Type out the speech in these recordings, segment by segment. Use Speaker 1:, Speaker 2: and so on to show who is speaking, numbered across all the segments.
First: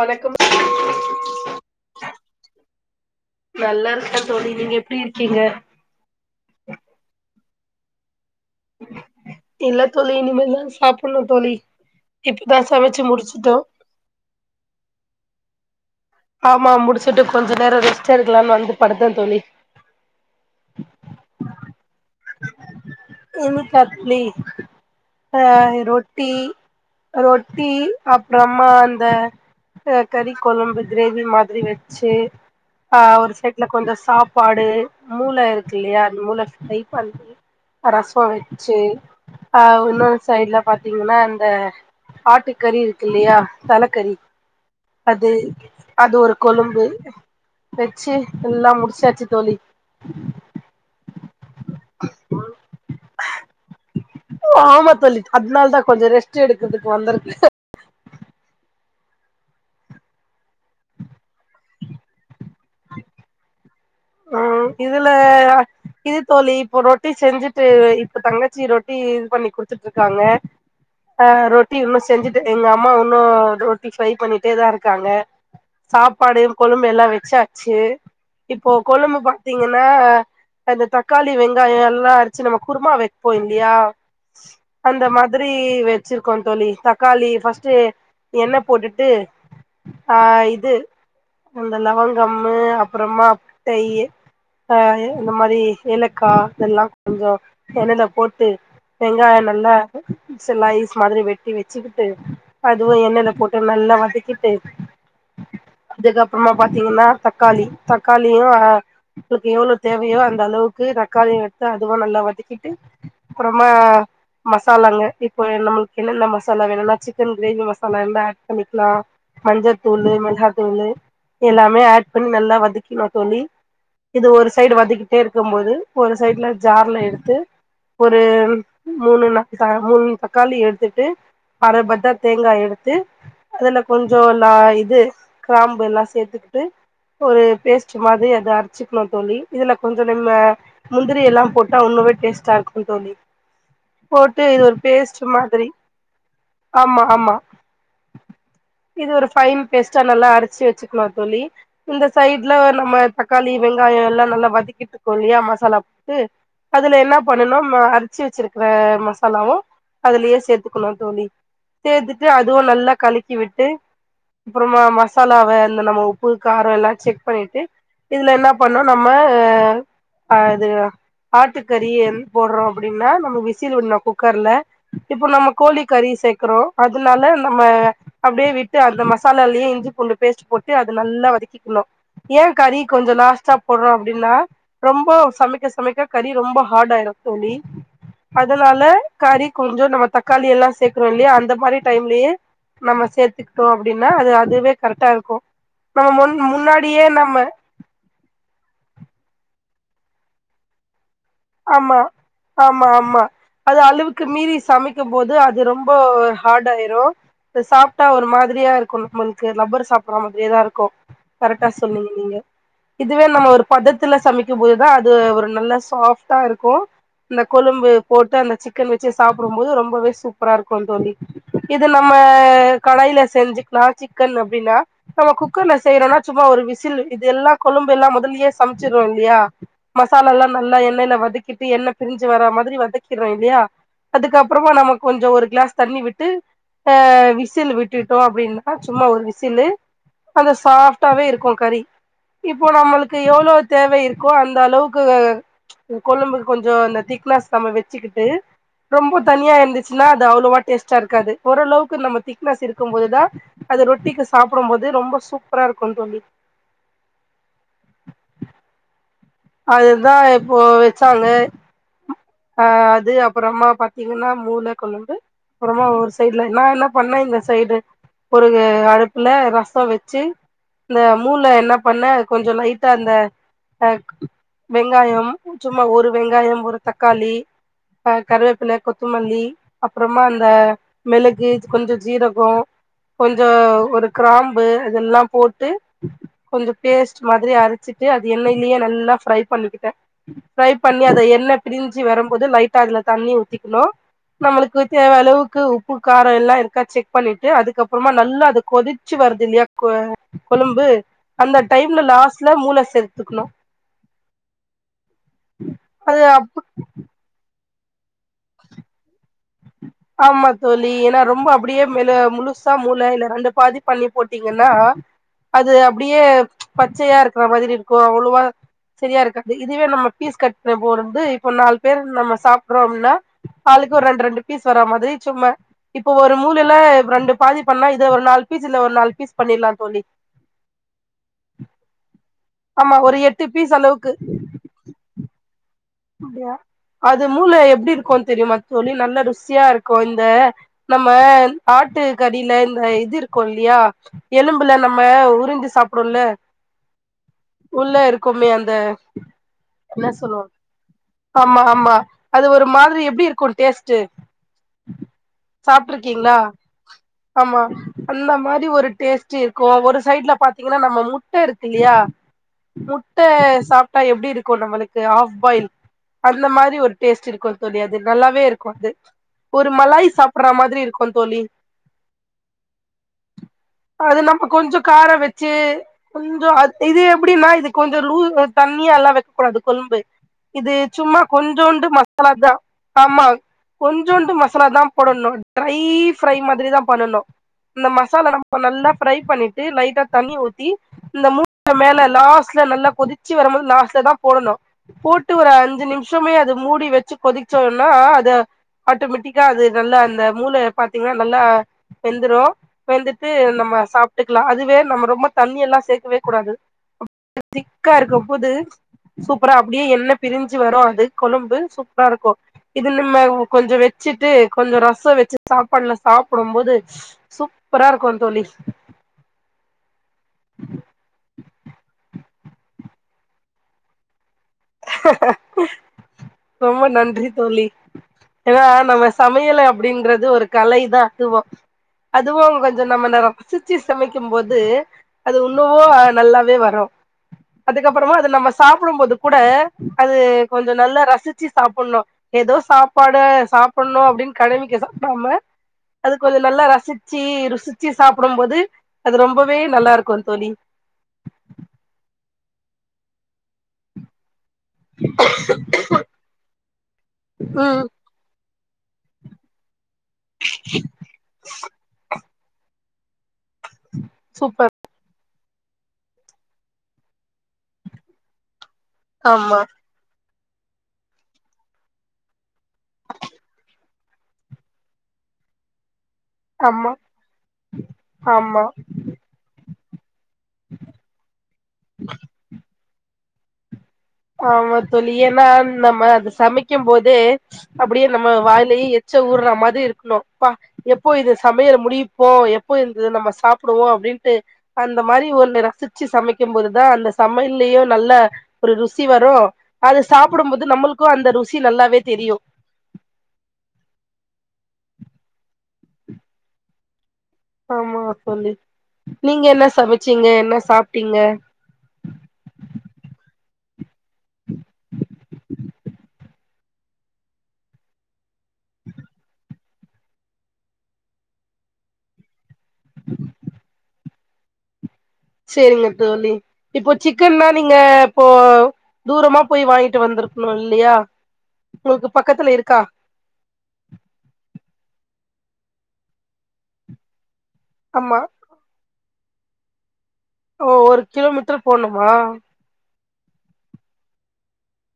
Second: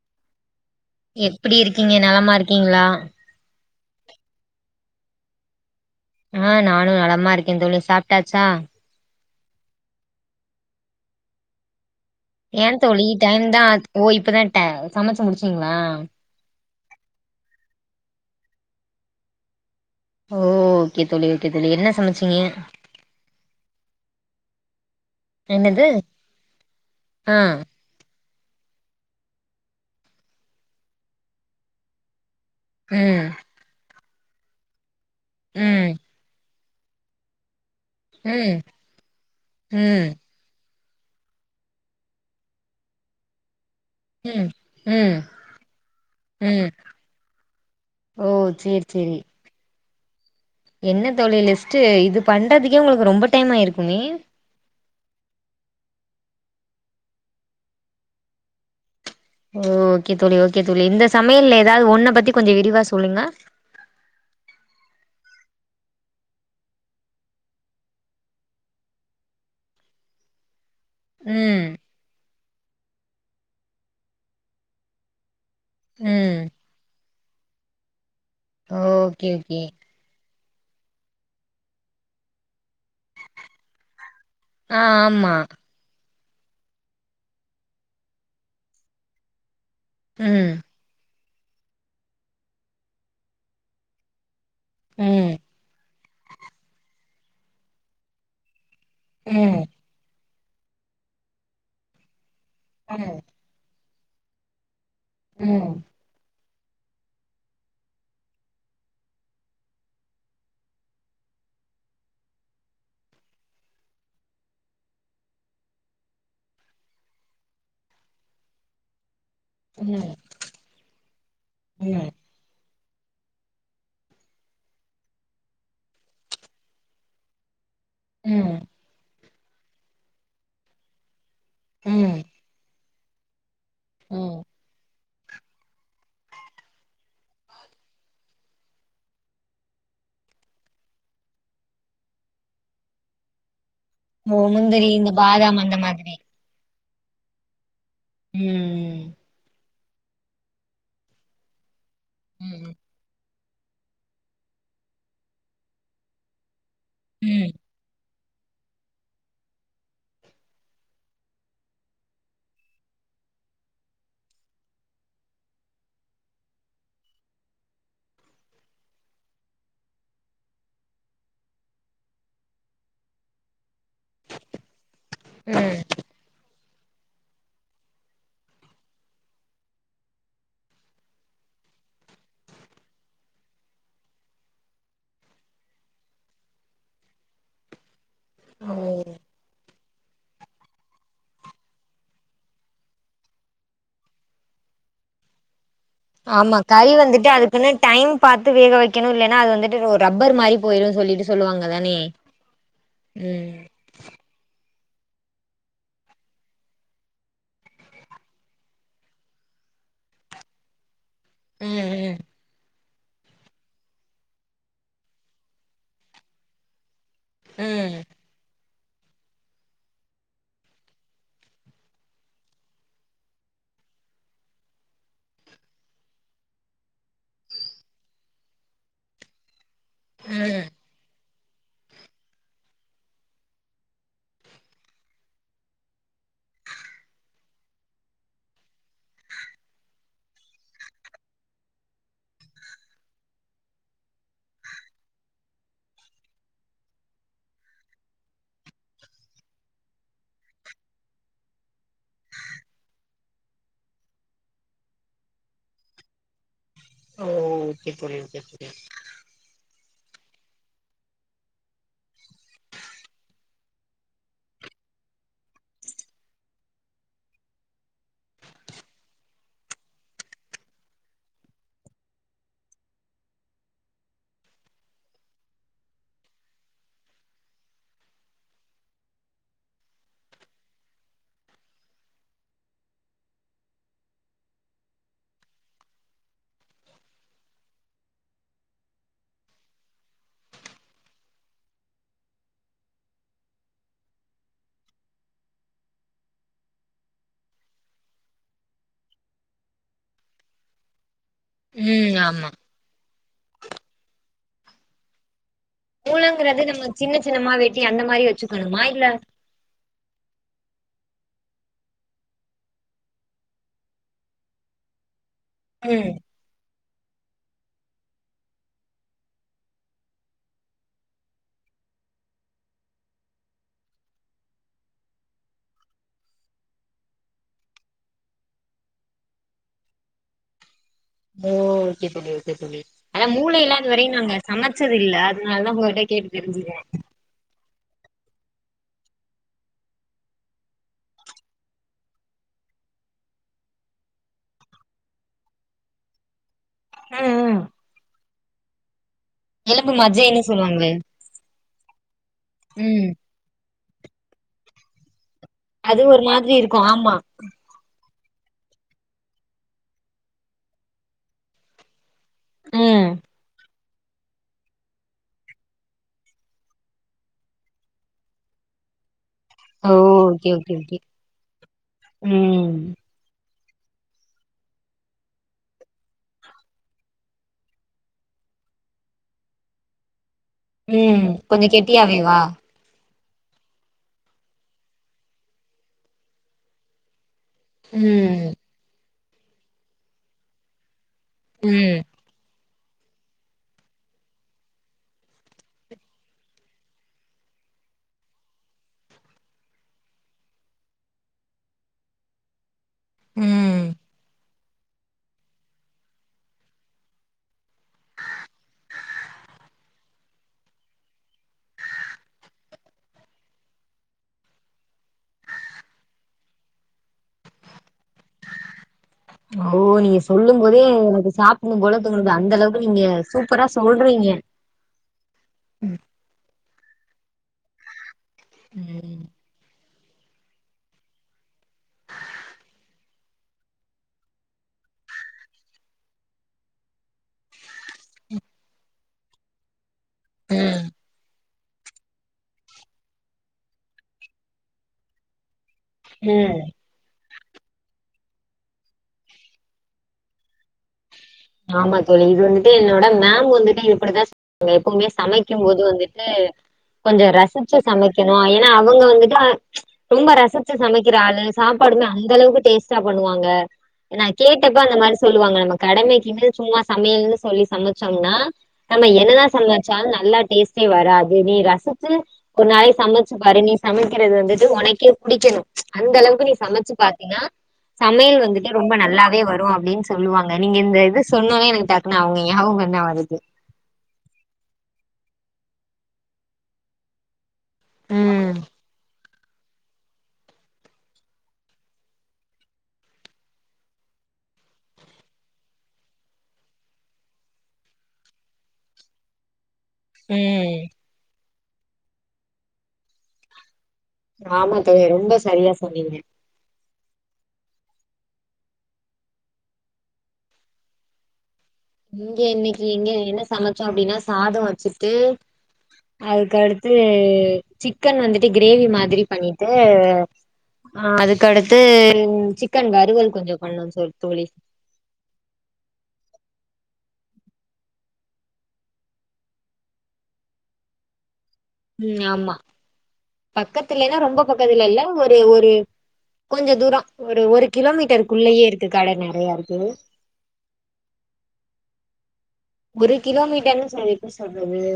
Speaker 1: வணக்கம்
Speaker 2: எப்டி இருக்கீங்க நலமா இருக்கீங்களா
Speaker 1: நல்லா இருக்க தோழி நீங்க எப்டி இருக்கீங்க
Speaker 2: ஆ நானு நலமா இருக் கேந் தோழி சாப் ட்டாச்சா
Speaker 1: இல்ல தோழி இனிமேல்தா சாப்புடணும் தோழி இப்பதா
Speaker 2: ஏந்
Speaker 1: சமைச்சு
Speaker 2: தோழி டைம்
Speaker 1: முடிச்சுட்டோ
Speaker 2: தா ஓ இப்பதா ட சமச்சு முடுச் சீங்களா
Speaker 1: ஆமா முடுச்சுட்டு கொஞ்சோ நேரோ ரெஸ்ட் எடுக்கலான் வந்து படுத்தந் தோழி
Speaker 2: ஓ ஓகே தோழி ஓகே தோழி என்ன சமச்சீங்க
Speaker 1: என்னக்கா தோழி அ ரொட்டி
Speaker 2: ஆ
Speaker 1: ரொட்டி அப் அப்புறமா அந்த அ கறி கொழம்பு கிரேவி மாதிரி வெச்சு ஆ
Speaker 2: ம்
Speaker 1: ஒரு சைட்ல கொஞ்சஸ் சாப்பாடு மூள
Speaker 2: ம்
Speaker 1: இருக்குல்லையா அந்த மூள பிரை பண்ணி ரசோ
Speaker 2: ம்
Speaker 1: வெச்சு ஆ
Speaker 2: ம்
Speaker 1: இன்னொரு சைடுல பாத்தீங்கன்னா இந்த ஆட்டு கறி இருக்கு இல்லையா தலக்கறி
Speaker 2: ம் ம்
Speaker 1: அது அது ஒரு
Speaker 2: ம்
Speaker 1: கொழும்பு வெச்சு
Speaker 2: ஓ
Speaker 1: எல்லா
Speaker 2: சேரி சேரி
Speaker 1: முடுச்சாச்சு தோழி உம்
Speaker 2: என்ன தோழி லிஸ்ட்டு இது பண்றதுக்கே உங்களுக்கு ரொம்ப டைம் ஆயிருக்குமே
Speaker 1: ஆமா தோழி அதனால தா கொஞ்சோ ரெஸ்ட் எடுக்குறதுக்கு வந்துருக்க
Speaker 2: ஓ ஓகே தோழி ஓகே தோழி இந்த சமயல்ல எதாவது ஒன்ன பத்தி கொஞ்ச விரிவா சொல்லுங்க
Speaker 1: ஆ இதுல இது தோழி இப்ப ரொட்டி செஞ்சுட்டு இப்ப தங்கச்சி ரொட்டி இது பண்ணி குடுத்துட்டு இருக்காங்க ஆ
Speaker 2: ம்
Speaker 1: ரொட்டி இன்னு செஞ்சு த் எங்க அம்மா ஒன்னு ரொட்டி ஃபை பண்ணிட்டேதா இருக்காங்க
Speaker 2: ம்
Speaker 1: சாப்பாடு கொழும்பு எல்லா வச்சா சே போ கொழம்பு
Speaker 2: ஓகே ஓகே
Speaker 1: பாத்தீங்கன்னா அந்த த க்காளி வெங்காயோ எல்லா அரச்சி நம்ம குருமா வைப்போ இல்லியா
Speaker 2: ஆ
Speaker 1: அந்த
Speaker 2: ஆமா
Speaker 1: மாதிரி வெ ச்சிருக்கோ தோழி தக்காளி ஃபஸ்ட் எண்ணெ போட்டுட்டு ஆ
Speaker 2: ம்
Speaker 1: இது அந்த லவங்கம் அப்புறமா டைய் ஆ இந்த
Speaker 2: ம்
Speaker 1: மாரி ஏலக்கா இதெல்லா கொஞ்சோ எண்ணென்ன போட்டு வெங்காயோ
Speaker 2: ம்
Speaker 1: நல்லா சிலைஸ் மாதிரி வெட்டி வச்சிக்கிட்டு அதுவு
Speaker 2: ம்
Speaker 1: எண்ணெய்ல போட்டு நல்லா வ திக்கிட்ட
Speaker 2: ம்
Speaker 1: ப்புறமா பாத்தீங்கன்னா தக்காளி தக்காளி ளியு ஆ உங்களுக்கு எவ்ளோ தேவையோ அந்த அளவுக்கு தக்காளியு எடுத்து அதுவும் நல்லா வதக்கிட்டு அப்புறமா மசாலாங்க இப்ப நம்மளுக்கு என்னென்ன மசாலா வேணும்னா சிக்கன் கிரேவி மசாலா எந்த ஆட் பண்ணிக்கலா மஞ்சத்தூள் மிளாத்தூள் எல்லாமே
Speaker 2: ம்
Speaker 1: ஆட் பண்ணி நல்லா வதக் கிமா தோழி இது ஒரு சைடு வதக்கிட்டே இருக்கு போது ஒரு சைடுல ஜார்ல எடுத்து ஒரு
Speaker 2: ம்
Speaker 1: மூனு நா இதுக்கா மூனு தக்காளி எடுத்துட்டு அர பத்த
Speaker 2: ம்
Speaker 1: தேங்கா எடுத்து அதுல கொஞ்சோ
Speaker 2: ம்
Speaker 1: நா இது கிராம்பு எல்லா சேத்துக்கிட்டு ஒரு பேஸ்ட் மாதிரி அத அரச்சிக்கணு தோழி இதுல கொஞ்சோ நம்ம முந்திரி எல்லா போட்டா ஒன்னுமே டேஸ்ட்டா இருக்கு தோழி
Speaker 2: மு
Speaker 1: போட்டு இது ஒரு
Speaker 2: முந்திரி இந்த
Speaker 1: பேஸ்ட்
Speaker 2: பாதாம் அந்த மாதிரி
Speaker 1: ஆமா ஆமா
Speaker 2: ம்
Speaker 1: பேஸ்டா நல்லா அரச்சு வெச்சுக்கணு தோழி இந்த சைட் இதுல
Speaker 2: ம்
Speaker 1: நம்ம தக்காளி வெங்காயோ எல்லா நல்லா வதக்கிட்டு தோழி அ மசாலா போட்டு அதுல என்ன
Speaker 2: ம் ம்
Speaker 1: பண்ணனும் அ அரு ச்சு வெச்சுருக்கற மசாலாவு அதுலயே சேத்துக்கணும் தோழி சேத்துட்டு அதுவும் நல்லா கழக்கி விட்டு அப்புறமா மசாலாவ இந்த நம்ம உப்பு காரோ எல்லா செக் பண்ணிட்டு இதுல என்ன பண்ணு நம்ம அ இது ஆட்டுக்கறி போடுறோ அப்டின்னா நம்ம விஸ் விசில் விடணு குக்கர்ல இப்போ நம்ம கோழி கறி சேக்கறோ அதுனால நம்ம அப்டியே விட்டு அந்த மசாலாலயே இஞ்சி பூண்டு பேஸ்ட் போட்டு அது நல்லா வதக்கிக்கணு ஏ கறி கொஞ்சோ லாஸ்ட்டா போடுறோ அப்டின்னா ரொம்போ சமைக்க சமைக்க கறி ரொம்போ ஹாடு ஆயிரு தோழி
Speaker 2: ஓ
Speaker 1: அதனால கறி கொஞ்சோ நம்ம தக்காளி எல்லா சேக்கறோம் இல்லையா அந்த மாரி டைம்லியே நம்ம சேத்துக்கிட்டோ அப்டின்னா அது அதுவே கரெக்டா இருக்கு நம்ம முன் முன்னாட்
Speaker 2: கை வந்துட்டு அதுக்குன்னு டைம் பாத்து வேக வெக்கணு இல்லென் ரா அது வந்துட்டு ஒரு ரப்பர் மாறி போயிடு சொல்லிட்டு சொல்லுவாங்க தானே
Speaker 1: ஆமா ஆமா ஆமா
Speaker 2: ம்
Speaker 1: அது அளவுக்கு மீறி சமைக் க்கும் போது அது ரொம்போ ஹாடு ஆயிரு அது சாப்புட்டா ஒரு மாதிரியா இருக்கு நம்மளுக்கு லப்பர் சாப்புடுற மாதிரியேதா இருக்கு
Speaker 2: ம்
Speaker 1: கரெக்டா சொன்னீங்க
Speaker 2: ம்
Speaker 1: நீங்க இதுவே நம்ம ஒரு பதத்துல சமைக்கும் போதுதா அது ஒரு நல்ல சாஃப் ட்டா இருக்கு இந்த கொழம்பு
Speaker 2: ம்
Speaker 1: போட்டு அந்த சிக் சிக்கன் வெச்சு சாப்புடும் போது ரொம்பவே சூப்பரா இருக்கும் தோழி இது நம்ம கடாயில செஞ்சுக்கலா சிக்கன் அப்டின்னா நம்ம குக்கர்ல செய்யறோன்னா சும்மா ஒரு விசில் இது எல்லா கொழும்பு எல்லா மொதல்லியே சமைச்சுருவோ இல்லியா மசாலா எல்லா
Speaker 2: ம்.
Speaker 1: நல்லா எண்ணெயில வதக்கிட்டு எண்ண பிருஞ்சு வர மாதிரி வதக்கிறோ இல்லியா அதுக்கப்புறமா நமக்கு கொஞ்சோ ஒரு கிளாஸ் தண்ணி விட்டு அ விசில் விட்டுட்டோ அப்டின்னா சும்மா ஒரு விசில்லு அந்த சாஃப்டாவே இருக்கும் கறி இப்போ நம்மளுக்கு எவ்வளோ தேவை இருக்கோ அந்த அளவுக்கு வேக கொழும்புக்கு கொஞ்சோ அந்த திக்னஸ் நம்ம வெச்சுக்கிட்டு ரொம்போ தண்ணியா இருந்துச்சுன்னா அது அவ்வளோவா டேஸ்ட்டா இருக்காது ஓரளவுக்கு நம்ம திக்னஸ் இருக்கும் போதுதா அது ரொட்டிக்கு சாப்புடும் போது ரொம்ப சூப்பரா இருக்குந் தோழி
Speaker 2: ஓ ஓகே தோழி ஓகே தோழி
Speaker 1: அதுதா இப்போது வெச்சாங்க அ அது அப்புறமா பாத்தீங்கன்னா மூள கொழம்பு அப்புறமா ஒரு சைடுல நா என்னப் பண்ண இந்த சைடு ஒரு அடுப்புல ரசோ வெச்சு இந்த மூள என்ன பண்ண கொஞ்சோ லைட்டா அந்த அ வெங்காயம் சும்மா ஒரு வெங்காயம் ஒரு தக்காளி அ கருவேப்பில கொத்தமல்லி அப்புறமா அந்த மிளகு கொஞ்சோ ஜீரகோ கொஞ்சோ ஒரு கிராம்பு அதெல்லாம் போட்டு கொஞ்சோ பேஸ்ட் மாதிரி அரச்சுட்டு அது எண்ணெய்லயே நல் நல்லா ஃரை பண்ணிக்கிட்ட ஃரை பண்ணி அத எண்ண பிரிஞ்சு வரம்போது லைட்டா அதுல தண்ணி ஊத்திக்கணு நம்மளுக்கு தேவ அளவுக்கு உப்பு காரோ எல்லா இருக்கா செக் பண்ணிட்டு அதுக்கப்புறமா நல்லா அத கொதுச்சு வருது இல்லியா கொ கொழம்பு அந்த டைம்ல
Speaker 2: ம் ஆமா
Speaker 1: லாஸ்ட்ல மூள சேத்துக்கனு அது அப்
Speaker 2: மூளங்குறது நம்ம சின்ன சின்னமா வெட் டி அந்த மாரி வெச்சுக்கணுமா இல்ல
Speaker 1: ஆமா தோழி ஏன்னா ரொம்ப அப்டியே மெழு முழுசா மூள இல்ல ரெண்டு பாதி பண்ணி போட்டீங்கன்னா அது
Speaker 2: ம்
Speaker 1: அப்டியே பச்சையா இருக் இருக்குற மாதிரி இருக்கு அவ்வளவா சரியா இருக்காது இதுவே நம்ம ஃபீஸ் கட்ன போர்றது இப்ப நாலு பேர் நம்ம சாப்புடுறோ அப்டின்னா ஆலுக்கு ஒரு ரெண் ரெண்டு ஃபீஸ் வர மாதிரி சும்மா இப்ப ஒரு மூளைல ரெண்டு பாதி பண்ணா இதுல ஒரு நாலு ஃபீஸ் இல்ல ஒரு நாலு ஃபீஸ் பண்ணிடலாம் தோழி
Speaker 2: ஓ ஓகே தோழி ஓகே தோழி ஓகே தோழி
Speaker 1: ஆமா ஒரு
Speaker 2: ஆனா
Speaker 1: எட்டு பீஸ்
Speaker 2: மூளையல்லா இது வரை
Speaker 1: அளவுக்கு
Speaker 2: நாங்க சமச்சதில்ல அதுனாலதா உங்ககிட்ட கேட்டு
Speaker 1: அப்டியா
Speaker 2: தெரிஞ்சுக்கிறே
Speaker 1: அது மூள் மூள எப்டி இருக்கு தெரியுமா தோழி நல்லா ருசியா இருக்கு இந்த நம்ம ஆட்டு கறில இந்த இது இருக்கு இல்லியா எலும்புல நம்ம உறிஞ்சி சாப்புடுவோல்ல உள்ள இருக்குமே அந் ந்த
Speaker 2: எலும்பு மஜ்ஜைன்னு சொல்லு
Speaker 1: ஆமா ஆமா அது ஒரு மாதிரி எப்டி இருக்கு டேஸ்ட் ட்டு
Speaker 2: அது ஒரு மாதிரி இருக்கு ஆமா
Speaker 1: அந்த மாரி ஒரு டேஸ்ட்டு இருக்கு ஒரு சைடுல பாத்தீங்கன்னா நம்ம முட்ட இருக்கு இல்லியா முட்ட சாப் ட்டா எப்டி இருக்கு நம்மளுக்கு ஆஃப் பாயில் அந்த மாரி ஒரு டேஸ்ட்டு இருக்கு தோழி அது நல்லாவே இருக்கு அது ஒரு
Speaker 2: ஓ
Speaker 1: மலாய் சாப்புடுற
Speaker 2: ஓகே ஓகே
Speaker 1: மாதிரி
Speaker 2: ஓகே
Speaker 1: இருக்குந் தோழி
Speaker 2: ம்
Speaker 1: அது நம்ம கொஞ்சோ கார வெச்சு கொஞ்சோ அது இது எப்டின்னா அது கொஞ்சோ லூ தண்ணியா எல்லா வெக்கக்கூடாது கொழும்பு இது சும்மா
Speaker 2: ம் கொஞ்சோ
Speaker 1: கொஞ்சூண்டு
Speaker 2: கெட்டியாவேவா
Speaker 1: மசாலாதா ஆம்மா கொஞ்சூண்டு மசாலாதாம் போடணு ட்ரை ஃப்ரை மாதிரி தா பண்ணனு இந்த மசாலா
Speaker 2: ம்
Speaker 1: நம்ம நல்லா ஃரை பண்ணிட்டு லைட்டா தண்ணி ஊத்தி இந்த மூள
Speaker 2: ம்
Speaker 1: மேல லாஸ்ட்ல நல்லா கொதுச்சு வரும்போது லாஸ்ட்லதாம் போடணு போட் ட்டு ஒரு அஞ்சு நிம்ஷமே அது மூடி வெச்சு கொதிச்சோனா ஆ அத ஆட்டோமேட்டிக்கா அது நல்லா அந்த மூளைய பாத்தீங்கன்னா நல்லா வெந்துரு வெந்துட்டு நம்ம
Speaker 2: ம்
Speaker 1: சாப்புட்டுக்கலா அதுவே நம்ம ரொம்ப தண்ணி எல்லா சேக்கவே கூடாது [inaudible] திக்கா இருக்கும் போது சூப்பரா அப்டியே எண்ண பிரிஞ்சு வரு அது கொழும்பு சூப்பரா இருக்கு இது நிம்ம கொஞ்சோ வெச்சுட்டு கொஞ்சோ ரசோ வெச்சு சாப்பாடுல சாப்புடும் போது சூப்பரா இருக் குந் தோழி
Speaker 2: ஓ நீங்க சொல்லும் போதே எனக்கு சாப்புடணும் போல தோணுது அந்த அளவுக்கு நீங்க சூப்பரா சொல்றீங்க
Speaker 1: அஹ ரொம்ப நன்றி தோழி ஏன்னா நம்ம
Speaker 2: ம்
Speaker 1: சமையல அப்டின்றது ஒரு கலைதா அதுவு அதுவு கொஞ்ச நம்ம நேரோ ரசிச்சி சமைக்கும்போது அது இன்னவு நல்லாவே வரு அதுக்கப்புறமா அது நம்ம சாப்புடும்போது கூட அது கொஞ்ச
Speaker 2: ம்
Speaker 1: நல்லா ரசி ச்சு சாப்பட்ணு எதோ சாப்பாடு சாப்பட்ணு அப்டின்னு கடமைக்கி சாப்டாம அது கொஞ்ச
Speaker 2: ம்
Speaker 1: நல்லா ரசிச்சி ருசிச்சி சாப்புடும்போது அது ரொம்பவே நல்லா இருக்கு தோழி
Speaker 2: ஆமா தோழி இது வந்துட்டு என்னோட மேம் வந்துட்டு இப்பிடிதா நீங்க எப்பவுமே சமைக்கும் போது வந்துட்டு கொஞ்ச ரசிச்சு
Speaker 1: ம்
Speaker 2: சமைக்கணு ஏ ன்னா அவங்க வந்துட்டு ஆ ரொம்ப ரசிச்சு சமைக்கிற ஆளு சாப்பாடுனா அந்த அளவுக்கு டேஸ்ட் டா பண்ணுவாங்க நா
Speaker 1: சூப்பர்
Speaker 2: கேட்டப்ப அந்த மாரி சொல் லுவாங்க நம்ம கடமைக் கின்னு சும்மா சமையல்னு சொல்லி சமைச்சோம்னா நம்ம என்னதா
Speaker 1: ஆமா
Speaker 2: சமைச்சாலு நல்லா டேஸ்ட்டே வராது நீ ரசிச்சு ஒரு நாளைக்கி சமைச்சு பாரு நீ சமைக்கிறது வந்துட்டு உனக்கே புடிக்கணு அந்த அளவுக்கு நீ
Speaker 1: ஆமா
Speaker 2: சமைச்சு பாத்தீன்னா சமையல்
Speaker 1: ஆமா
Speaker 2: வந்துட்டு ரொம்ப நல்லாவே வரு அப்டின்னு சொல்லுவாங்க நீங்க இந்த இது சொன்னவுனே எனக்கு டக்குன்னு அவுங்க ஞாவகந்தா வருது
Speaker 1: ஆமா தோழி ஏன்னா நம்ம அது சமைக்கும் போதே அப்பிடியே நம்ம
Speaker 2: ம்
Speaker 1: வாயிலயே எச் ச ஊறறா மாரி இருக்கணு ப்பா எப்போ இது சமையல முடிப்போ எப்போ இத நம்ம சாப்புடுவோ அப்டின்ட்டு அந்த மாரி ஒன்ன ரசிச்சு சமைக்கும் போதுதா அந்த சமையல்லயு நல்ல ஒரு ரு சி வரு அது சாப்புடும்போது
Speaker 2: ம்
Speaker 1: நம்மளுக்கு அந்த ரு சி நல்லாவே தெரியு
Speaker 2: ஆமா தோழி ரொம்ப சரியா சொன்னீங்க
Speaker 1: ஆமா தோழி நீங்க என்ன சமச்சீங்க என்ன சாப்ட்டீங்க
Speaker 2: இங்க இன்னக்கி இங்க என்ன சமைச்சோ அப்டின்னா சாதோ வச்சிட்டு அதுக்கடுத்து சிக்கன் வந்துட்டு கிரேவி மாதிரி பண்ணிட்டு ஆ அதுக்கடுத்து சிக் கன் வறுவள் கொஞ்சோ பண்ணம் சொல் தோழி
Speaker 1: சேரிங்க தோழி இப்போ சிக்கன்னா நீங்க இப்போ தூரமா போய் வாங்கிட்டு வந்துருக்கணு இல்லியா
Speaker 2: ம் ஆமா பக்கத்துலன்னா ரொம்ப பக்கத்துல இல்ல ஒர் டே ஒரு கொஞ்ச தூரோ ஒரு ஒரு
Speaker 1: ஆமா
Speaker 2: கிலோமீட்டருக்குள்ளயே இருக்கு கடங்க நறையா இருக்கு
Speaker 1: ஓ ஒரு கிலோமீட்டர் போணுமா
Speaker 2: ஒரு கிலோமீட்டர்ன் சார்க்க சொல்றது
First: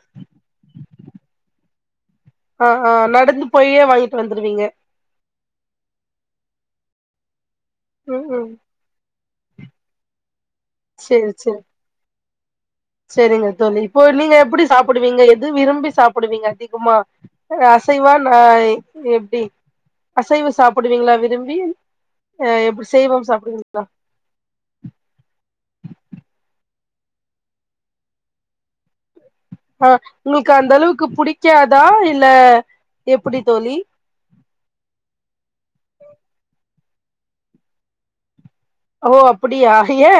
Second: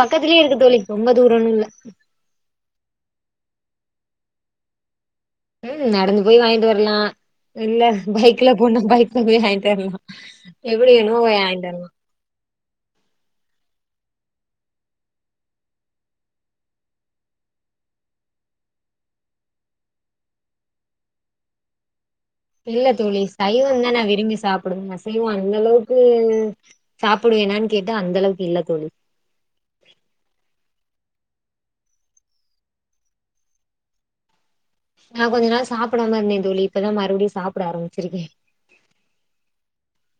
Speaker 2: பக்கத்துலயே இருக்கு தோழி ரொம்ப தூரோன் இல்ல
Speaker 1: அ ஆ நடந்து போயே வாங்கிட்டு வந்துருவீங்க
Speaker 2: ம் நடந்து போய் வாங்கிட்டு வர்லா இல்ல
Speaker 1: ம் ம்
Speaker 2: பைக்ல போனா பைக் [unintelligible] வாங்கிட்டு வர்லா எப்டி வேணுமோ
Speaker 1: சேரி
Speaker 2: போய்
Speaker 1: சேரி
Speaker 2: வாங்கிட்டு வர்லா
Speaker 1: சேரிங்க தோழி இப்போ நீங்க எப்டி சாப்புடுவீங்க எது விரும்பி சாப்புடுவீங்க அதிகமா அசைவா நா எப்டி அசைவ சாப்புடுவீங்களா விரும்பி அ எப்டி
Speaker 2: இல்ல தோழி
Speaker 1: சைவம் சாப்புடுவீங்களா
Speaker 2: சைவம்தா நா விரும்பி சாப்புடுவ அசைவோ அந்த அளவுக்கு சாப்புடுவேனான் கேட்டா அந்தளவுக்கு இல்ல தோழி
Speaker 1: ஆ உங்களுக்கு அந்த அளவுக்கு புடிக்காதா இல்ல எப்டி தோழி
Speaker 2: நா கொஞ்ச நாள் சாப்புடாம இருந்தே தோழி இப்பதா மறுபடியு சாப்புட ஆரம்பிச்சிருக்கே
Speaker 1: ஓ அப்புடியா ஏ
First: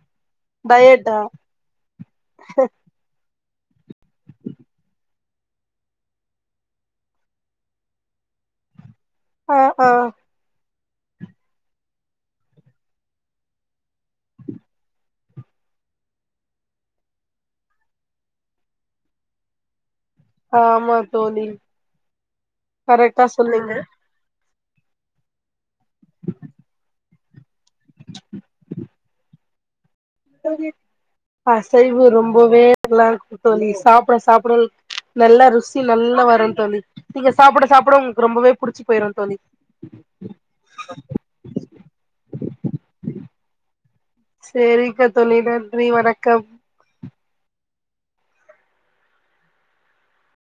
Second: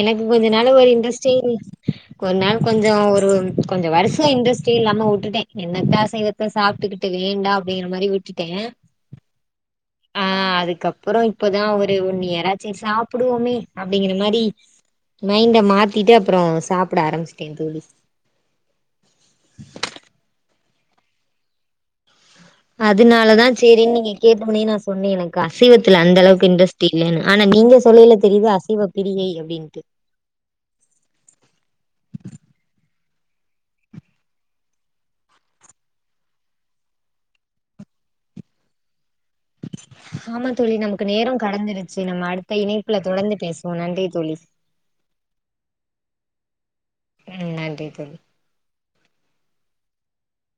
Speaker 2: எனக்கு கொஞ்சோ நாளா ஒரு
Speaker 1: டயட்டா
Speaker 2: இன்ட்ரெஸ்டே ஒரு நாள் கொஞ்சோ ஒரு கொஞ்ச வருஷோ இன்ட்ரஸ்டே இல்லாம உட்டுட்டே என்னத்த அசைவத்த சாப்புட்டுக்கிட்டு வேண்டா அப்டிங்கிற மாரி விட்டுட்டே ஆ அதுக்கப் அப்புறோ இப்பதா ஒரு ஒன்னியராச்சு சாப்டுவோமே அப்டிங்கிற மாரி மைண்ட மாத்திட்டு அப்புறோ சாப்புட ஆரம்பிச்சுட்டே தோழி
Speaker 1: ஆ ஆமா தோழி கரெக்டா
Speaker 2: அதனாலதா
Speaker 1: சொன்னீங்க
Speaker 2: சேரின் நீங்க கே வந்தவொனே நா சொன்னே எனக்கு அசைவத்துல அந்த அளவுக்கு இன்ட்ரெஸ்ட் இல்லன்னு ஆனா நீங்க சொல்லீல தெரியுது அசைவ பிரியை அப்டின்ட்டு
Speaker 1: தோழி அசைவ ரொம்பவே நல்லா இருக்கும் தோழி சாப்புட சாப்பட நல்லா ருசி நல்லா வரும் தோழி நீங்க சாப்புட சாப்புட உங்களுக்கு ரொம்பவே புடுச்சு போயிரும்
Speaker 2: ஆமா தோழி நமக்கு நேரோ கடந்துருச்சு நம்ம அடுத்த இணைப்புல தொடந்து பேசுவோம் நன்றி தோழி
Speaker 1: சேரிக்க தோழி நன்றி வணக்கம்
Speaker 2: ம் நன்றி தோழி